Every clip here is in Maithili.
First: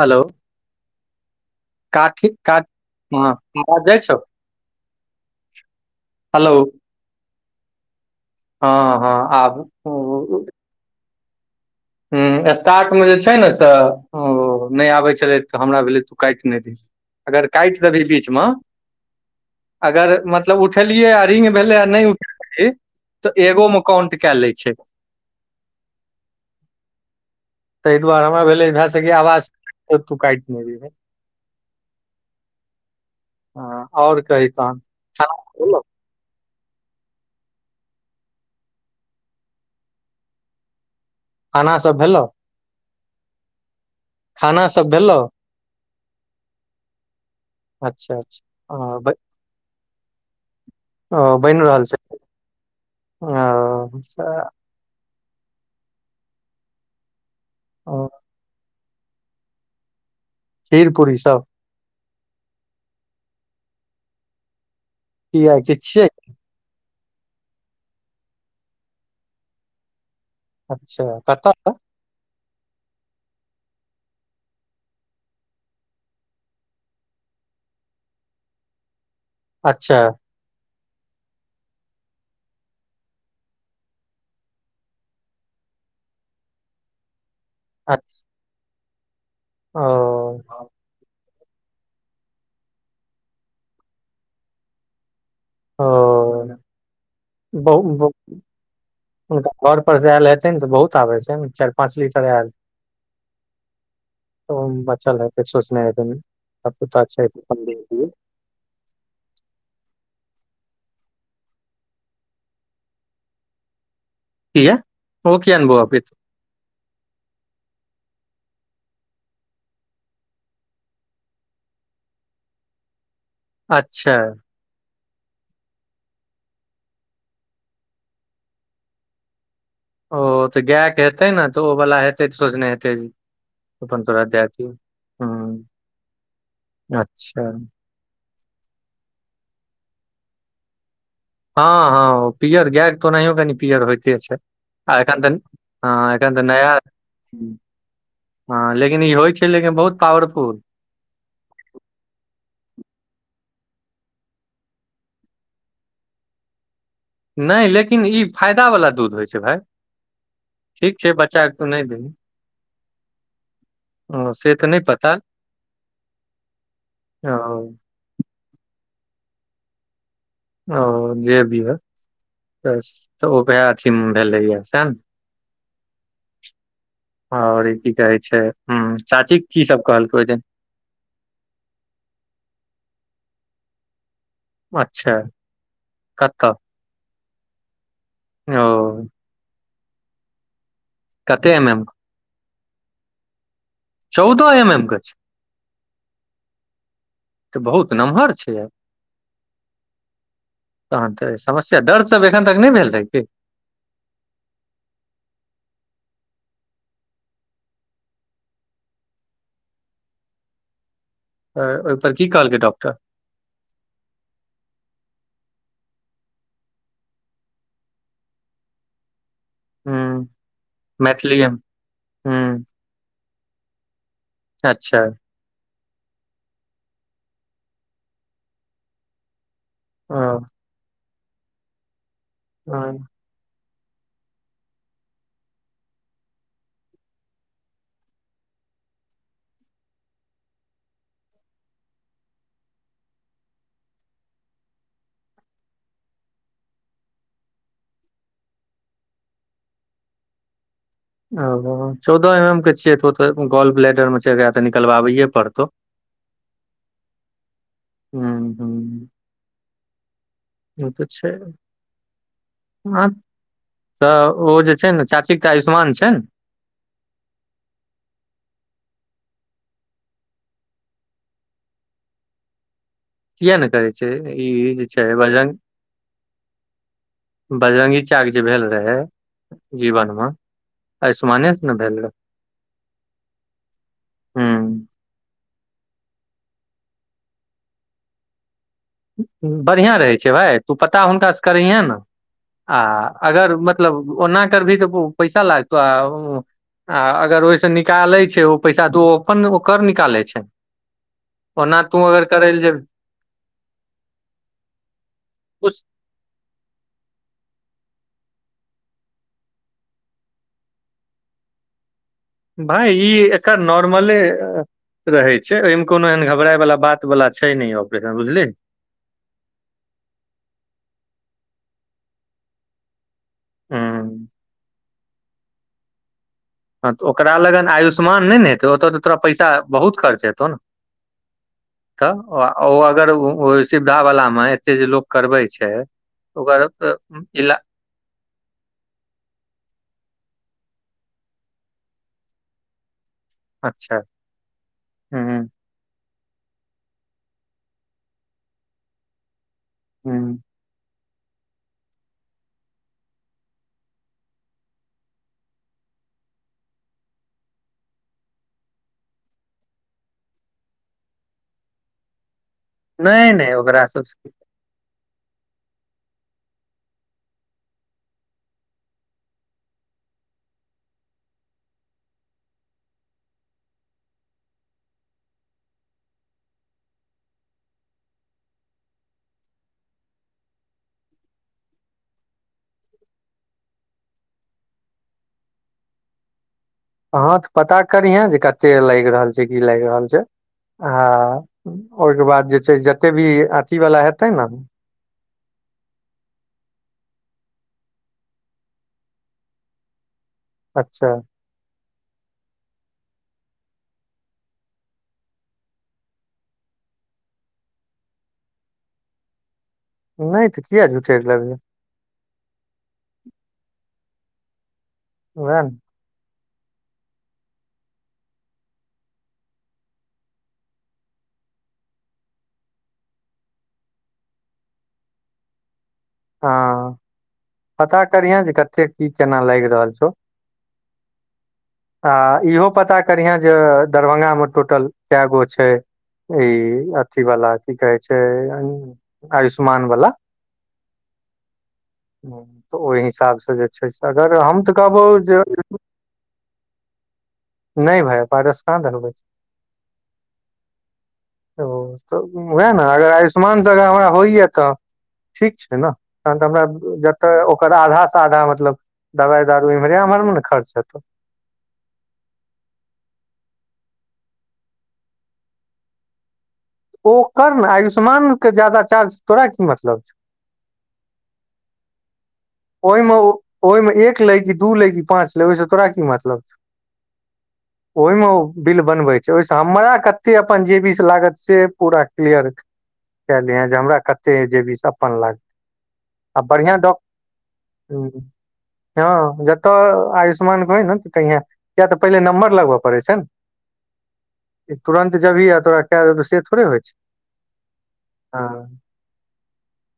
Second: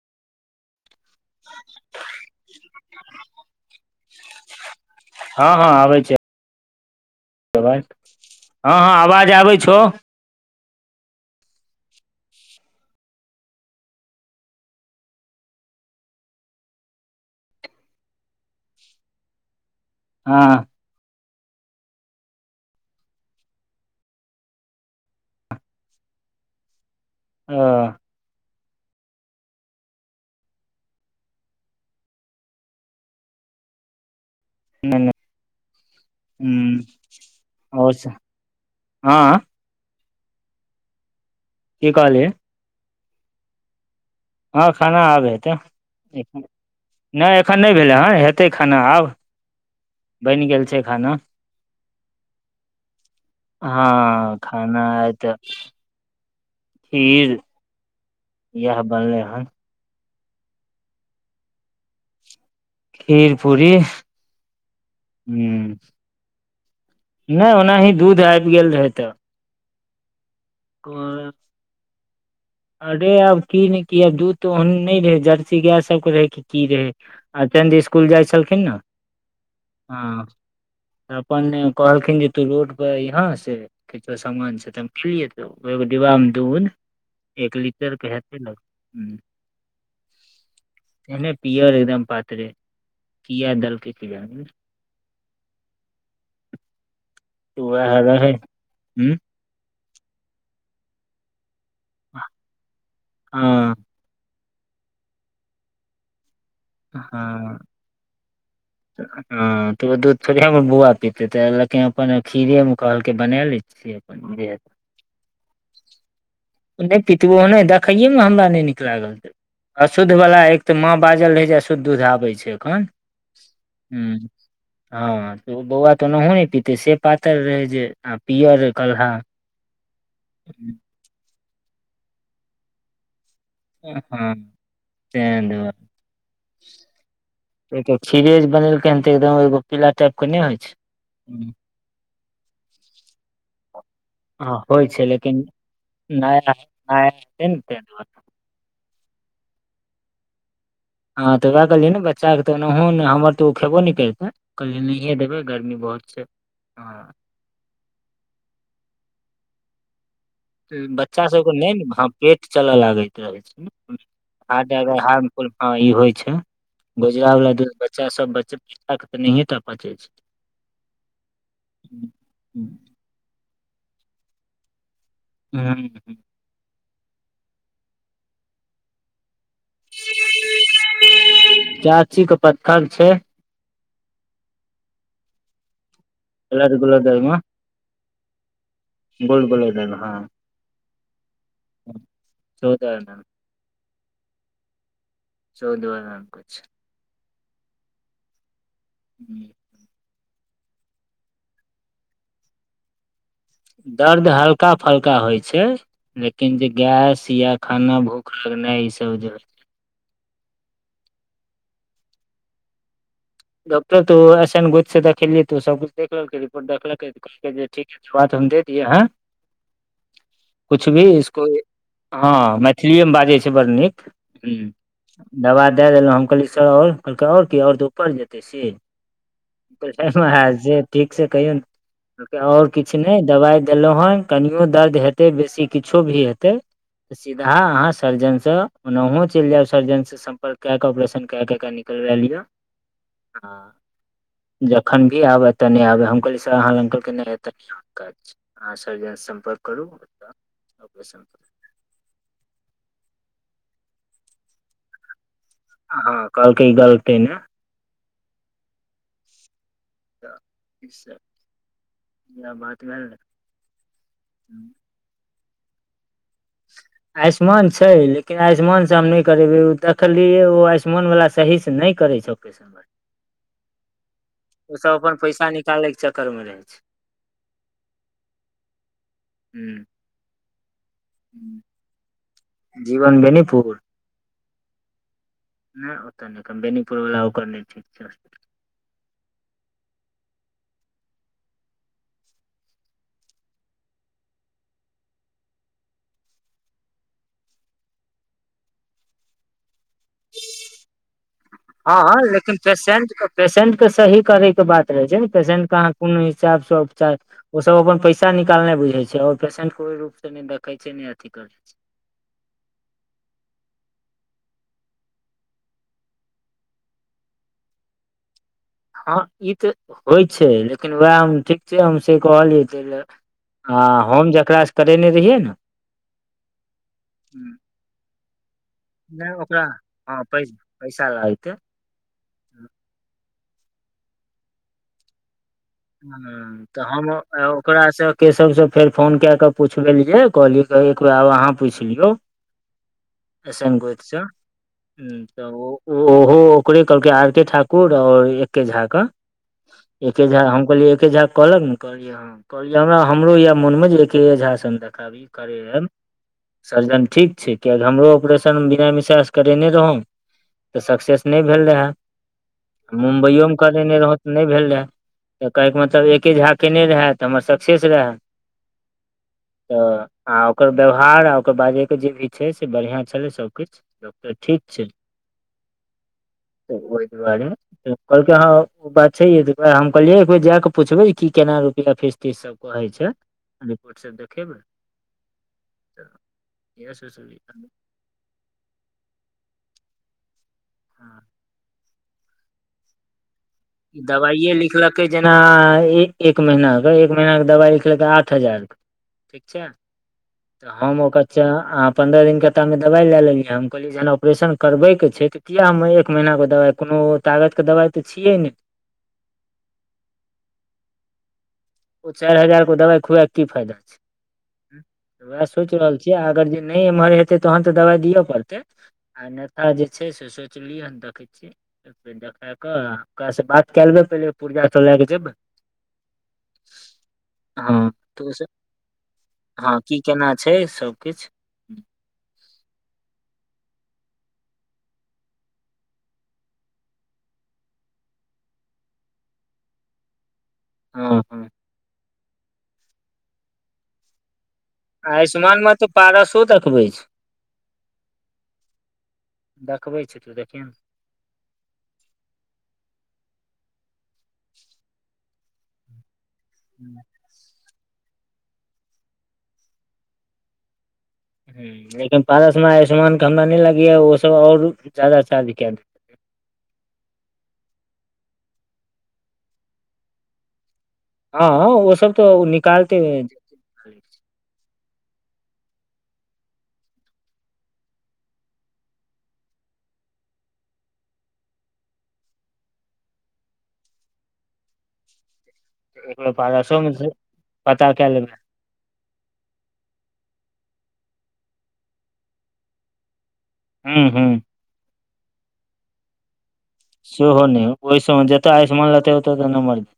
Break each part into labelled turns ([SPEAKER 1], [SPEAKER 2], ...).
[SPEAKER 1] हेलो [unintelligible]
[SPEAKER 2] हँ हँ आबै छै
[SPEAKER 1] हलो
[SPEAKER 2] [inaudible] हँ हँ आवाज आबै छौ
[SPEAKER 1] हु स्टार्ट में जे छै न से नै आबै छलै तऽ हमरा भेलै तू काइट नै दीही अगर काइट देबी बीचम [inaudible] अगर
[SPEAKER 2] हँ
[SPEAKER 1] मतलब उठ उठेलियए आ रिंग भेले आ नै उठै तऽ एगो में काउंट कै ले छै
[SPEAKER 2] [unintelligible]
[SPEAKER 1] तै दुआरे हमरा भेल भए सके आवाज काटि नै दिहेन [inaudible] ह आ ओर कही तन खना आ [unintelligible] स भैलो
[SPEAKER 2] हु [unintelligible]
[SPEAKER 1] खाना
[SPEAKER 2] की
[SPEAKER 1] सब भेलो
[SPEAKER 2] कहलियै
[SPEAKER 1] सब भेलौ
[SPEAKER 2] हँ
[SPEAKER 1] सब
[SPEAKER 2] खाना
[SPEAKER 1] भेलौ
[SPEAKER 2] आब हेतै नय एखन नय भेलै हँ
[SPEAKER 1] अच्छा
[SPEAKER 2] हेतै खाना
[SPEAKER 1] अच्छा अ
[SPEAKER 2] आब
[SPEAKER 1] ब-
[SPEAKER 2] बैन गेल छै खानो
[SPEAKER 1] ओ बैन रहल छै ओ सा
[SPEAKER 2] एना आइ तऽ फिर
[SPEAKER 1] ओ
[SPEAKER 2] ऐह बनलै हन
[SPEAKER 1] खीर पूरी सब
[SPEAKER 2] खीर पूरी
[SPEAKER 1] किया किछ छिये
[SPEAKER 2] नय ओनाही दूध आइब गेल रहै तऽ
[SPEAKER 1] अच्छा कतऽ तऽ
[SPEAKER 2] अरे अब की नय की अब दूध तऽ ओहन नय रहै जर्सी गाय सबके रहै कि की रहै आ चंद्र इसकुल जाइ छलखिन नऽ
[SPEAKER 1] अच्छा
[SPEAKER 2] हँ तऽ अपन कहलखिन जे तू रोड पर अइहे से केकरो सामान छै तऽ हम गेलियै तऽ उ एगो डिब्बा मऽ दुध एक लीटर के
[SPEAKER 1] अच्छा
[SPEAKER 2] हेते लगे हुँ
[SPEAKER 1] ओ
[SPEAKER 2] एहने पीयर एकदम पातरे किया दलके किया नैय
[SPEAKER 1] ओ
[SPEAKER 2] तऽ वैह
[SPEAKER 1] बहु
[SPEAKER 2] रहै हुं
[SPEAKER 1] हुनका घर पर से आयल हेतै नऽ तऽ बहुत आबे छै नऽ चाइर पाँच लीटर आयल
[SPEAKER 2] हँ
[SPEAKER 1] तऽ ओहुमे बच्चा लेय कुछ सोचने हेते
[SPEAKER 2] हुँ ऐखन हँ तऽ ओ दूध थोड़े हमर बोआ पीते तऽ लेकिन अपन खीरे मऽ कहलकै बना लै छियै अपन जे हेतै
[SPEAKER 1] किया ओ किया नय बोआ पीते
[SPEAKER 2] ओ नय पितै ओ नय देखैये मऽ हमरा नय नीक लागल तऽ अशुद्ध वला एक तऽ माँ बाजल रहै जे अशुद्ध दूध आबै छै एखन
[SPEAKER 1] अच्छा
[SPEAKER 2] हुँ हँ तऽ उ बौआ तऽ ओनाहु नय पीते से पातर रहे जे आ पियअर कल्हा
[SPEAKER 1] ओ तऽ गाय कऽ हेतै नऽ तऽ ओ वाल हेतै तऽ सोचने हेतै अपन तोरा
[SPEAKER 2] हँ
[SPEAKER 1] दै दि हुँ
[SPEAKER 2] तें दुआरे
[SPEAKER 1] अच्छऽ
[SPEAKER 2] ओहिके खीरे जे बनेलकै हँ तऽ एकदम एगो पीला टाइप कऽ नय होइ छै
[SPEAKER 1] हँ हँ पियर गाय केँ तऽ ओनाहियो कनि पियर होइते छै।
[SPEAKER 2] हँ होइ
[SPEAKER 1] आ
[SPEAKER 2] छै
[SPEAKER 1] एखन तऽ
[SPEAKER 2] लेकिन
[SPEAKER 1] हँ एखन तऽ नया
[SPEAKER 2] हेतै ने तै दुआरे
[SPEAKER 1] हँ लेकिन ई होइ छै लेकिन बहुत पावरफुल।
[SPEAKER 2] हँ तऽ वैह कहलियै नऽ बच्चा कऽ तऽ ओनाहु नय हमर तऽ ओ खेबो नय करितै कहलै नहिए देबै गर्मी बहुत छै हँ।
[SPEAKER 1] नय लेकिन ई फायदा बला दूध होइ छै भाय। ठीक छै
[SPEAKER 2] बच्चा सब कऽ
[SPEAKER 1] के
[SPEAKER 2] नय
[SPEAKER 1] नहि
[SPEAKER 2] नऽ हँ
[SPEAKER 1] देही
[SPEAKER 2] पेट चलऽ लागैत रहै छै।
[SPEAKER 1] ओ से तऽ
[SPEAKER 2] हार्ड
[SPEAKER 1] नहि पता
[SPEAKER 2] हर्म फूल ई होइ छै गोजरा वला
[SPEAKER 1] ओ
[SPEAKER 2] दूध बच्चा सब बच्चा [unintelligible] तऽ नहिये टा पचै छै।
[SPEAKER 1] ओ जे भी हइ
[SPEAKER 2] हुँ, हुँ।
[SPEAKER 1] तऽ ओ ओहै अथी मे भेलै सैह नऽ
[SPEAKER 2] ह [unintelligible]
[SPEAKER 1] ओर ई कि कहे छै ह चाची कि सभ कहलकै ओहिदिन
[SPEAKER 2] चाची के पत्थर छै।
[SPEAKER 1] अच्छा कऽ
[SPEAKER 2] ग धर्मे
[SPEAKER 1] ओ
[SPEAKER 2] गोल गोल ने हँ।
[SPEAKER 1] कते मे
[SPEAKER 2] चौदह अना।
[SPEAKER 1] चौदहो एम एम के छै।
[SPEAKER 2] चौदह एम एम के छै।
[SPEAKER 1] तऽ बहुत नमहर छै।
[SPEAKER 2] ह।
[SPEAKER 1] तहन तऽ समस्या दर्द सभ एखन तक नहि भेल रहै कि
[SPEAKER 2] दर्द हल्का फल्का होइ छै लेकिन जे गैस या खाना भूख लगनाइ ई सभ जे
[SPEAKER 1] ओहिपर कि कहलकै डॉक्टर
[SPEAKER 2] डॉकटर तू असान गुथ से देखैलिये तऽ सभ देख लेलके रिपोट देखलके। ठीक सुवाद हम दे दियए हैं
[SPEAKER 1] हूँ
[SPEAKER 2] कछ भी इसको
[SPEAKER 1] मैथिलीए मे
[SPEAKER 2] ह
[SPEAKER 1] हूँ
[SPEAKER 2] मै मैथिलीएमे बाजै छै बड़ नीक
[SPEAKER 1] अच्छा
[SPEAKER 2] दवा दए देलहुँ हम कहलियै सर आओर कहलकै आओर कि आओर तऽ उपर जेतै से।
[SPEAKER 1] ओ
[SPEAKER 2] जे ठीक से कहियौ ने आओर किछु नहि दवाइ देलहु हन कनियो दर्द हेतै बेसी किछो भी हेते तऽ सीधा अहाँ सर्जन से ओनाहो चलि जाउ सर्जन से सम्पर्क कए के ऑपरेशन कए के कनि लय लिहा ह जखन भी आबय त नहि आबय हम कहलिये सर आहाँ लग कहलके नहि नहि ऐताय आबि के काज नहि छै। आहाँ सर्जन सॅं सम्पर्क करू।
[SPEAKER 1] चौदह एम एम के छिये तो तऽ गोल्फ ब्लेडर मे चाहे ते निकलबै पड़तौ।
[SPEAKER 2] हँ कहलके इ गलतय नहि।
[SPEAKER 1] ह ह
[SPEAKER 2] अच्छा।
[SPEAKER 1] ओ तऽ छै
[SPEAKER 2] बात भेल ने।
[SPEAKER 1] तऽ ओ जे छै ने चाची आयुष्मान छै ना।
[SPEAKER 2] आयुष्मान छै लेकिन आयुष्मान से हम नैय करेबेैय ओ देखलियै ओ आयुष्मान वाला सही से नैय करै छै पेश
[SPEAKER 1] किए नैय करै छै ई जे छै
[SPEAKER 2] अपन पैसा
[SPEAKER 1] बजरंग।
[SPEAKER 2] निकाले के चक्कर मे रहे छै
[SPEAKER 1] बजरंगी चच्चा के जे भेल रहे
[SPEAKER 2] ह
[SPEAKER 1] जीवन म आयुष्मानेसँ ने भेल
[SPEAKER 2] जीवन बेनीपुर
[SPEAKER 1] रहै
[SPEAKER 2] नहि ओतऽ नहि क बेनीपुर वला ओकर नहि ठीक छै
[SPEAKER 1] बढ़िआँ रहै छै भाय तू पता हुनकासँ करैहे ने आ अगर मतलब ओना करबही तऽ पैसा लागतौ आ आ अगर ओई सऽ निकालय छै ओ पैसा त अपन ओकर निकालय। ओना तू अगर करै ल जे
[SPEAKER 2] पेसेंट के सही करय के बात रहै छै ने पेसेंट के अहाँ
[SPEAKER 1] जेबही
[SPEAKER 2] कोन हिसाब सऽ उपचार, ओ सभ अपन पैसा निकालनाय बुझय छै और पेसेंट के ओइ रूप से नैय देखे छै। ने अथि करय छै।
[SPEAKER 1] भाय ई एकर नर्मले। रहै छै ओहिमे कोनो एहन घबराए वला बात बला छै नै ऑपरेशन बुझली
[SPEAKER 2] ह ई तऽ होइ छै लेकिन उएह हम ठीक छै हम से कहलियै तै लए आ
[SPEAKER 1] हँ
[SPEAKER 2] हम जकरा सँ करेने रहियै न।
[SPEAKER 1] हँ तऽ ओकरा लगन आयुष्मान नहि ने हेतौ ओतऽ तऽ तोरा
[SPEAKER 2] नहि
[SPEAKER 1] पैसा
[SPEAKER 2] ओकरा
[SPEAKER 1] बहुत
[SPEAKER 2] हँ
[SPEAKER 1] खर्च
[SPEAKER 2] पै
[SPEAKER 1] हेतौ न।
[SPEAKER 2] पैसा लागतै
[SPEAKER 1] तऽ ओ अगर ओ सुविधा वाला में एते जे लोक करबै छै। ओकर
[SPEAKER 2] हाँ तऽ हम
[SPEAKER 1] इला
[SPEAKER 2] ओकरा सँ। केशव सँ फेर फोन के कऽ पुछबेलीयै कहलीयै एक बेर अहाँ पुछि लियो। छह हु
[SPEAKER 1] अच्छा हूं
[SPEAKER 2] तऽ ओ ओहो ओकरे कहलकै आर के ठाकुर और एके झा कऽ एके
[SPEAKER 1] हूं
[SPEAKER 2] झा हम कहलियै एके झा कहलक ने कहलियै ह कहलिय हमरा हमरो या मोनमे एकै झा सऽ हम देखाबी। करैयम। सर्जन ठीक छै कियाकि हमरो ऑपरेशन बीना मिसरा से करेने रहौ तऽ सक्सेस नहि भेल रहे
[SPEAKER 1] नहि
[SPEAKER 2] मुम्बइयो
[SPEAKER 1] नहि
[SPEAKER 2] मे
[SPEAKER 1] ओकरा
[SPEAKER 2] करेने रहौं
[SPEAKER 1] सब
[SPEAKER 2] तऽ नैय भेला। तऽ काइल खुना एके झा केने रहै तऽ हमर सक्सेस रहै।
[SPEAKER 1] [inaudible]
[SPEAKER 2] तऽ आ ओकर व्यवहार आ ओकर बाजै के जे भी छै से बढ़िआ छलै सभ किछ डॉक्टर ठीक छै। त ओहि दुआरे कहलकै ह ओ बात छैए जे ओकरा हम कहलियै जा कऽ पूछबे की केना रुपया फीस- तीस सभ कहे छै रिपोर्ट सभ देखेबै तऽ इएह
[SPEAKER 1] हाँ
[SPEAKER 2] सोचलियै
[SPEAKER 1] तऽ पता करिहे जे कते लागि रहल छै कि लागि रहल छै
[SPEAKER 2] हँ
[SPEAKER 1] हाँ ओहिके बाद जे छै जते भी अथी
[SPEAKER 2] ई
[SPEAKER 1] वला हेतै ने
[SPEAKER 2] दबाइए लिखलकै जेना एक महीना के एक महिना के दबाइ लिखलकै आठ हजार के ठीक छै। तऽ हँ मौका अच्छा अहाँ पन्द्रह दिनके तामे दवाइ लए लेलियै हम कहलियै जेना ऑपरेशन करबै के छै तऽ किया हम एक महीना के दवाइ कोनो तागत के दवाइ तऽ छियै ने।
[SPEAKER 1] नैय तऽ किया झुठे लेबै।
[SPEAKER 2] ओ चारि हजार के दवाइ खुवए के की फायदा छै वएह सोच रहल छी। किया अगर जे नैय एम्हर हेतै तहन तऽ दबाइ दिअ पड़तै। आ नेता जे छै से सोचलियै हन देखै छी। र देखा कऽ ओकरा से बात के लेबै पहिले पुर्जा सभ लए क जेबै
[SPEAKER 1] हा
[SPEAKER 2] हँ
[SPEAKER 1] पता
[SPEAKER 2] तऽ ओस
[SPEAKER 1] करिहे जे कते कि केना लागि
[SPEAKER 2] हँ
[SPEAKER 1] रहल
[SPEAKER 2] की
[SPEAKER 1] छौ
[SPEAKER 2] केना छै सभकिछ
[SPEAKER 1] आ इहो पता करिहे जे दरभंगा मे टोटल कए गो छै। ई अथी वाला कि कहै छै आयुष्मान वाला
[SPEAKER 2] ह
[SPEAKER 1] तऽ ओहि हिसाबसँ जे छै से अगर हम तऽ कहबौ जे
[SPEAKER 2] आयुष्मानमे तऽ पारसो देखबै छै।
[SPEAKER 1] नहि भाय पारस कहाँ धनूै
[SPEAKER 2] छै देखबै छै तू देखियह
[SPEAKER 1] ओ तऽ उएह न अगर आयुष्मान संगे हमरा होइय तऽ ठीक छै नै तहन तऽ
[SPEAKER 2] ने
[SPEAKER 1] हमरा। तऽ ओकर आधा सँ आधा मतलब दवाइ दारू इम्हरे एम्हर मे ने खर्च हेतौ
[SPEAKER 2] हूॅं, लेकिन पारसमे आयुष्मानके हमरा नै लागैया ओ सब और ज्यादा चार्जके दे
[SPEAKER 1] ओ कर ने, आयुष्मानके जादा चार्ज तोरा की मतलब छौ?
[SPEAKER 2] हँ ओ सब तॅं नी
[SPEAKER 1] ओहिमे ओहिमे एक लै कि दू लै कि पाँच लै ओहिसँ तोरा की मतलब छौ? [inaudible] ओहिमे ओ बिल बनबै छै, ओहिसँ हमरा कतेक अपन जेबीसॅं लागत से पूरा क्लियर कए दिहेॅं जे हमरा कते जेबी से अपन लागतै?
[SPEAKER 2] [unintelligible] पारसोमे छै?
[SPEAKER 1] हँ, हँ जतय आयुष्मान होय ने कहिहेॅं किया तॅं पहिले नंबर लगबऽ पड़ै छै ने!
[SPEAKER 2] हूॅं, हूॅं
[SPEAKER 1] ई तुरन्त जेबहि आ तोरा कए देतहुॅं, से थोड़े होइत-
[SPEAKER 2] सेहो नहि, ओहि सभमे जतय आयुष्मान रहतै ओतय नंबर [unintelligible]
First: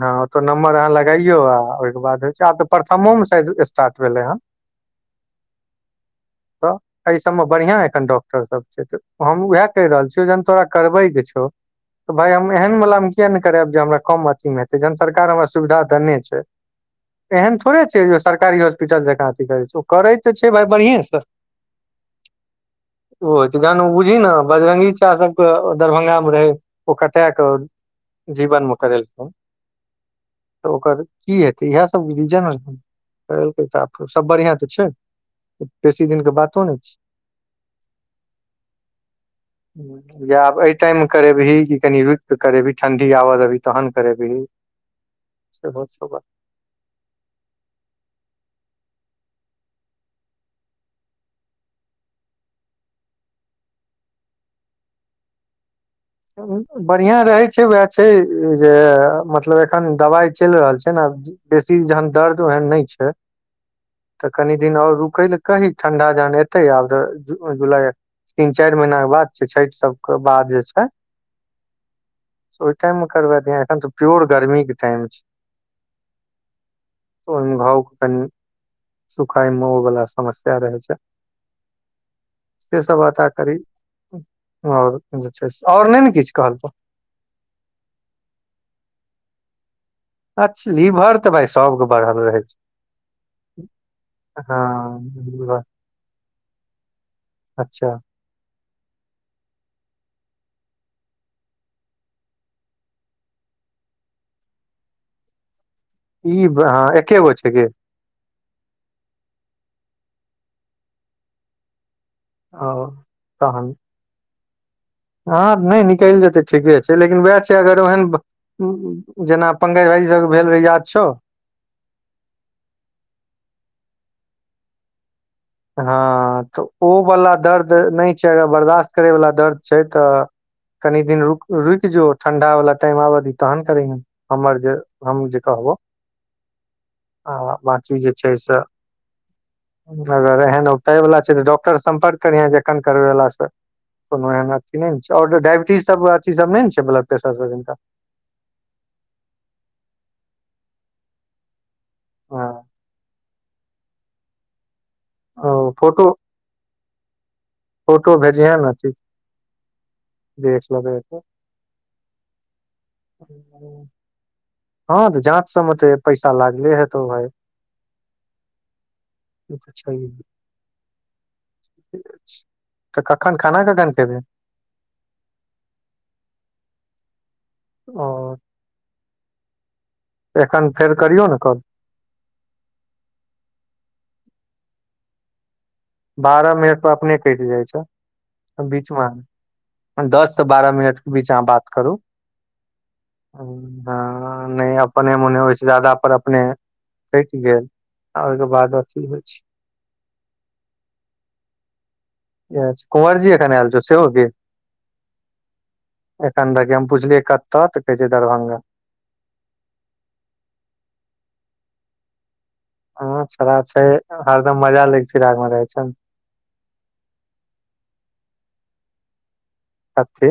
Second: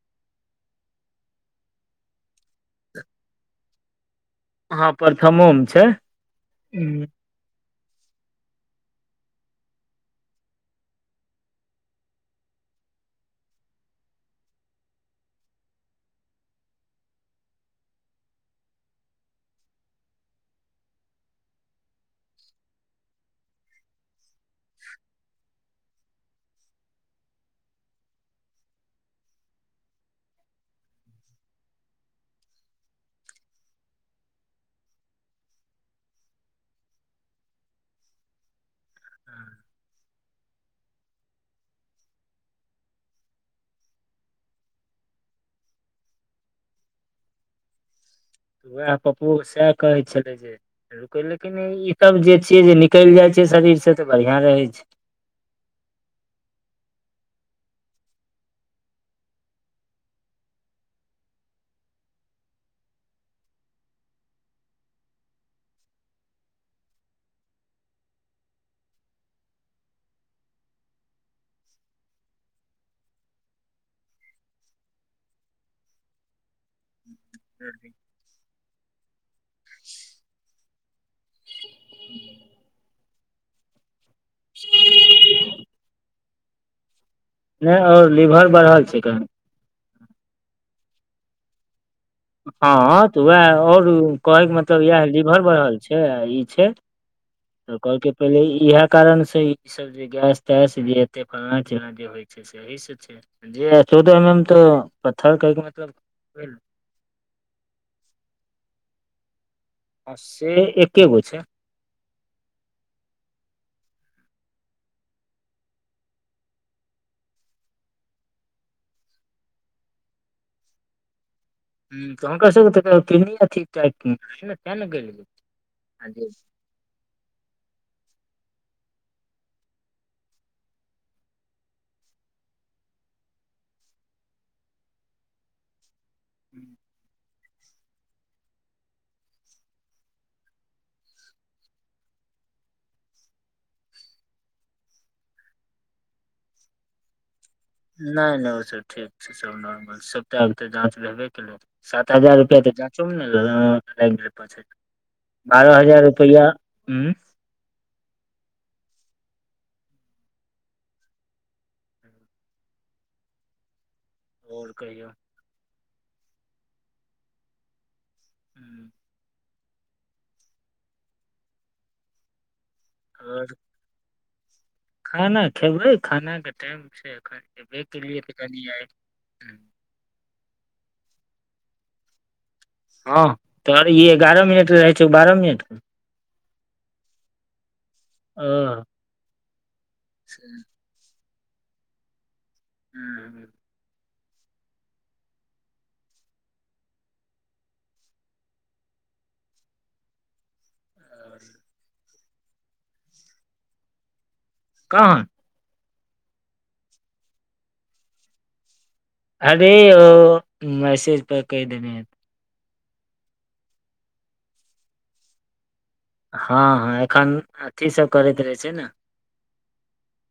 [SPEAKER 1] हँ, ओ तॅं नम्बर अहाँ लगाइयौ आ- बाद होइ छै आब तँ प्रथमोमे शायद स्टार्ट भेलै हेँ
[SPEAKER 2] हँ, प्रथमोमे छै,
[SPEAKER 1] तऽ
[SPEAKER 2] हँ
[SPEAKER 1] एहि सबमे बढ़िआँ एखन डॉक्टर सब छै तऽ, हम उएह कहि रहल छियौ जहन तोरा करबैके छौ- तॅं भाइ हम एहन वलामे किया नहि कराएब जे हमरा कम अथी मे हेतै जहन सरकार हमरा सुविधा देने छै एहन थोड़े छै जे ओ सरकारी हॉस्पिटल जकाँ अथी करै छै, ओ करै तऽ छै भाइ बढ़ियेॅंसॅं [inaudible] ओ जहन बुझही ने बजरंगी चचा सबके दरभंगामे रहै छै ओ कटाए कऽ जीवनमे करेलकै, तॅं ओकर की हेतै इएह सब रीजन- करेलकै तॅं आ सब बढ़िआँ तॅं छै, बेसी दिनके बातो नहि छै। [inaudible] या आब एहि टाइममे करेबही कि कनि रुकिके करेबही, ठंडी आबऽ देबही तहन करेबही? सेहो [unintelligible]
[SPEAKER 2] वएह पप्पो सएह कहैत छलै जे- लेकिन ई सब जे छियै जे निकलि जाय छै शरीर से तॅं बढ़ियाॅं रहै छै।
[SPEAKER 1] बढ़ियाॅं रहै छै उएह छै जे मतलब एखन दबाइ चलि रहल छै ने बेसी जहन दर्द ओहेन नहि छै तॅं कनि दिन आओर रुकै लए कही ठंडा जहन एतै आब तँ जुलाइ- तीन-चारि महिनाके बाद छै, छठि सबके बाद जे छै- ओहि टाइममे करबा दिहेॅं एखन तॅं प्योर गर्मीके टाइम छै। भाव कनि सुखाय [unintelligible] वला समस्या सैह रहै छै, से सभ [unintelligible] करि, आओर जे छै से, आओर नहि ने किछु कहलखुन
[SPEAKER 2] नहि आओर लीवर बढ़ल छै कऽ
[SPEAKER 1] अच्छा लीभर ई तॅं भाइ सबके बढ़ल रहै- छै
[SPEAKER 2] हँ तॅं उएह आओर कहैके मतलब इएहे लीवर बढ़ल छै आ ई छै तॅं
[SPEAKER 1] अच्छा
[SPEAKER 2] कहलकै पहिले इएहे कारण से ई सब जे गैस-तैस जे एते फलना चिलाॅं जे होय छै से [unintelligible]
[SPEAKER 1] ई हॅं एकेगो छै [unintelligible]
[SPEAKER 2] हँ से एकेगो छै।
[SPEAKER 1] आओ तहन। ह नहि निकलि जेतै ठीके छै लेकिन उएह छै अगर ओहन जेना पंकज भाईी सभ भेल रहे याद छौ
[SPEAKER 2] ह तक त किंग ने तऽ ने आ जे
[SPEAKER 1] हँ तऽ ओवला दर्द नहि छै अगर बर्दाश्त करयवला दर्द छै त कनी दिन रुक रुकि जो ठंडा वाला टाइम आब दी तहन करी ने हमर ज हम जे कहबो
[SPEAKER 2] [inaudible]
[SPEAKER 1] आ बाकी जे छैय सँ अगर एहन उगतय वला छै तऽ डॉक्टर सम्पर्क करिहे जखन करबे वला से कोनो एहन अथी नहि ने छैय आओर ड डायबिटीज सभ अथी सभ नैय न छैय ब्लड प्रेशर सभ हिनका
[SPEAKER 2] नहि नहि ओ सभ ठीक छैय सभ नॉर्मल सबटा आब तऽ जाँच भेबे केलै सात हजार रुपया त जाँचो मे लेले
[SPEAKER 1] हँ
[SPEAKER 2] बारह हजार
[SPEAKER 1] फोटो
[SPEAKER 2] रुपया उम
[SPEAKER 1] फोटो भेजिहे। ने छी--देख लेबै तऽ [inaudible]
[SPEAKER 2] आओर
[SPEAKER 1] हँ
[SPEAKER 2] कहियौ
[SPEAKER 1] त जाँच सभमे त पैसा लागले हेतौ भाय
[SPEAKER 2] हुँ
[SPEAKER 1] तऽ कखन
[SPEAKER 2] आओर
[SPEAKER 1] खाना कखन खेबै
[SPEAKER 2] खाना खेबैय खानाक टाइम छैय अखैन खेबे
[SPEAKER 1] ओ
[SPEAKER 2] केलियै तऽ कनि आय
[SPEAKER 1] एखन फेर करियौ ने काॅल।
[SPEAKER 2] ह तोहर ई एगारह मिनट रहैय छौ बारह मिनट
[SPEAKER 1] बारह मिनट पर अपने कटि जाइ छैय
[SPEAKER 2] ओह
[SPEAKER 1] बीच मे दस से बारह मिनट बीचा बात करू।
[SPEAKER 2] हूँ।
[SPEAKER 1] ह नहि अपने मोने ओहिस जादा पर अपने हटि गेल आ ओहिके बाद अथी होइ छै
[SPEAKER 2] [inaudible]
[SPEAKER 1] कुवँरजी एखन एल छो सेओ गे
[SPEAKER 2] कान।
[SPEAKER 1] एखन देखी हम पुछलियै कत तऽ कहे छैय दरभंगा
[SPEAKER 2] आरे ओ मैसेज पर कहि देने
[SPEAKER 1] हँ छोड़ा छै हरदम मजा लैक फिराक मे रहै छैन
[SPEAKER 2] हँ हँ एखन अथी सभ करैत रहैय छैय ने
[SPEAKER 1] कथी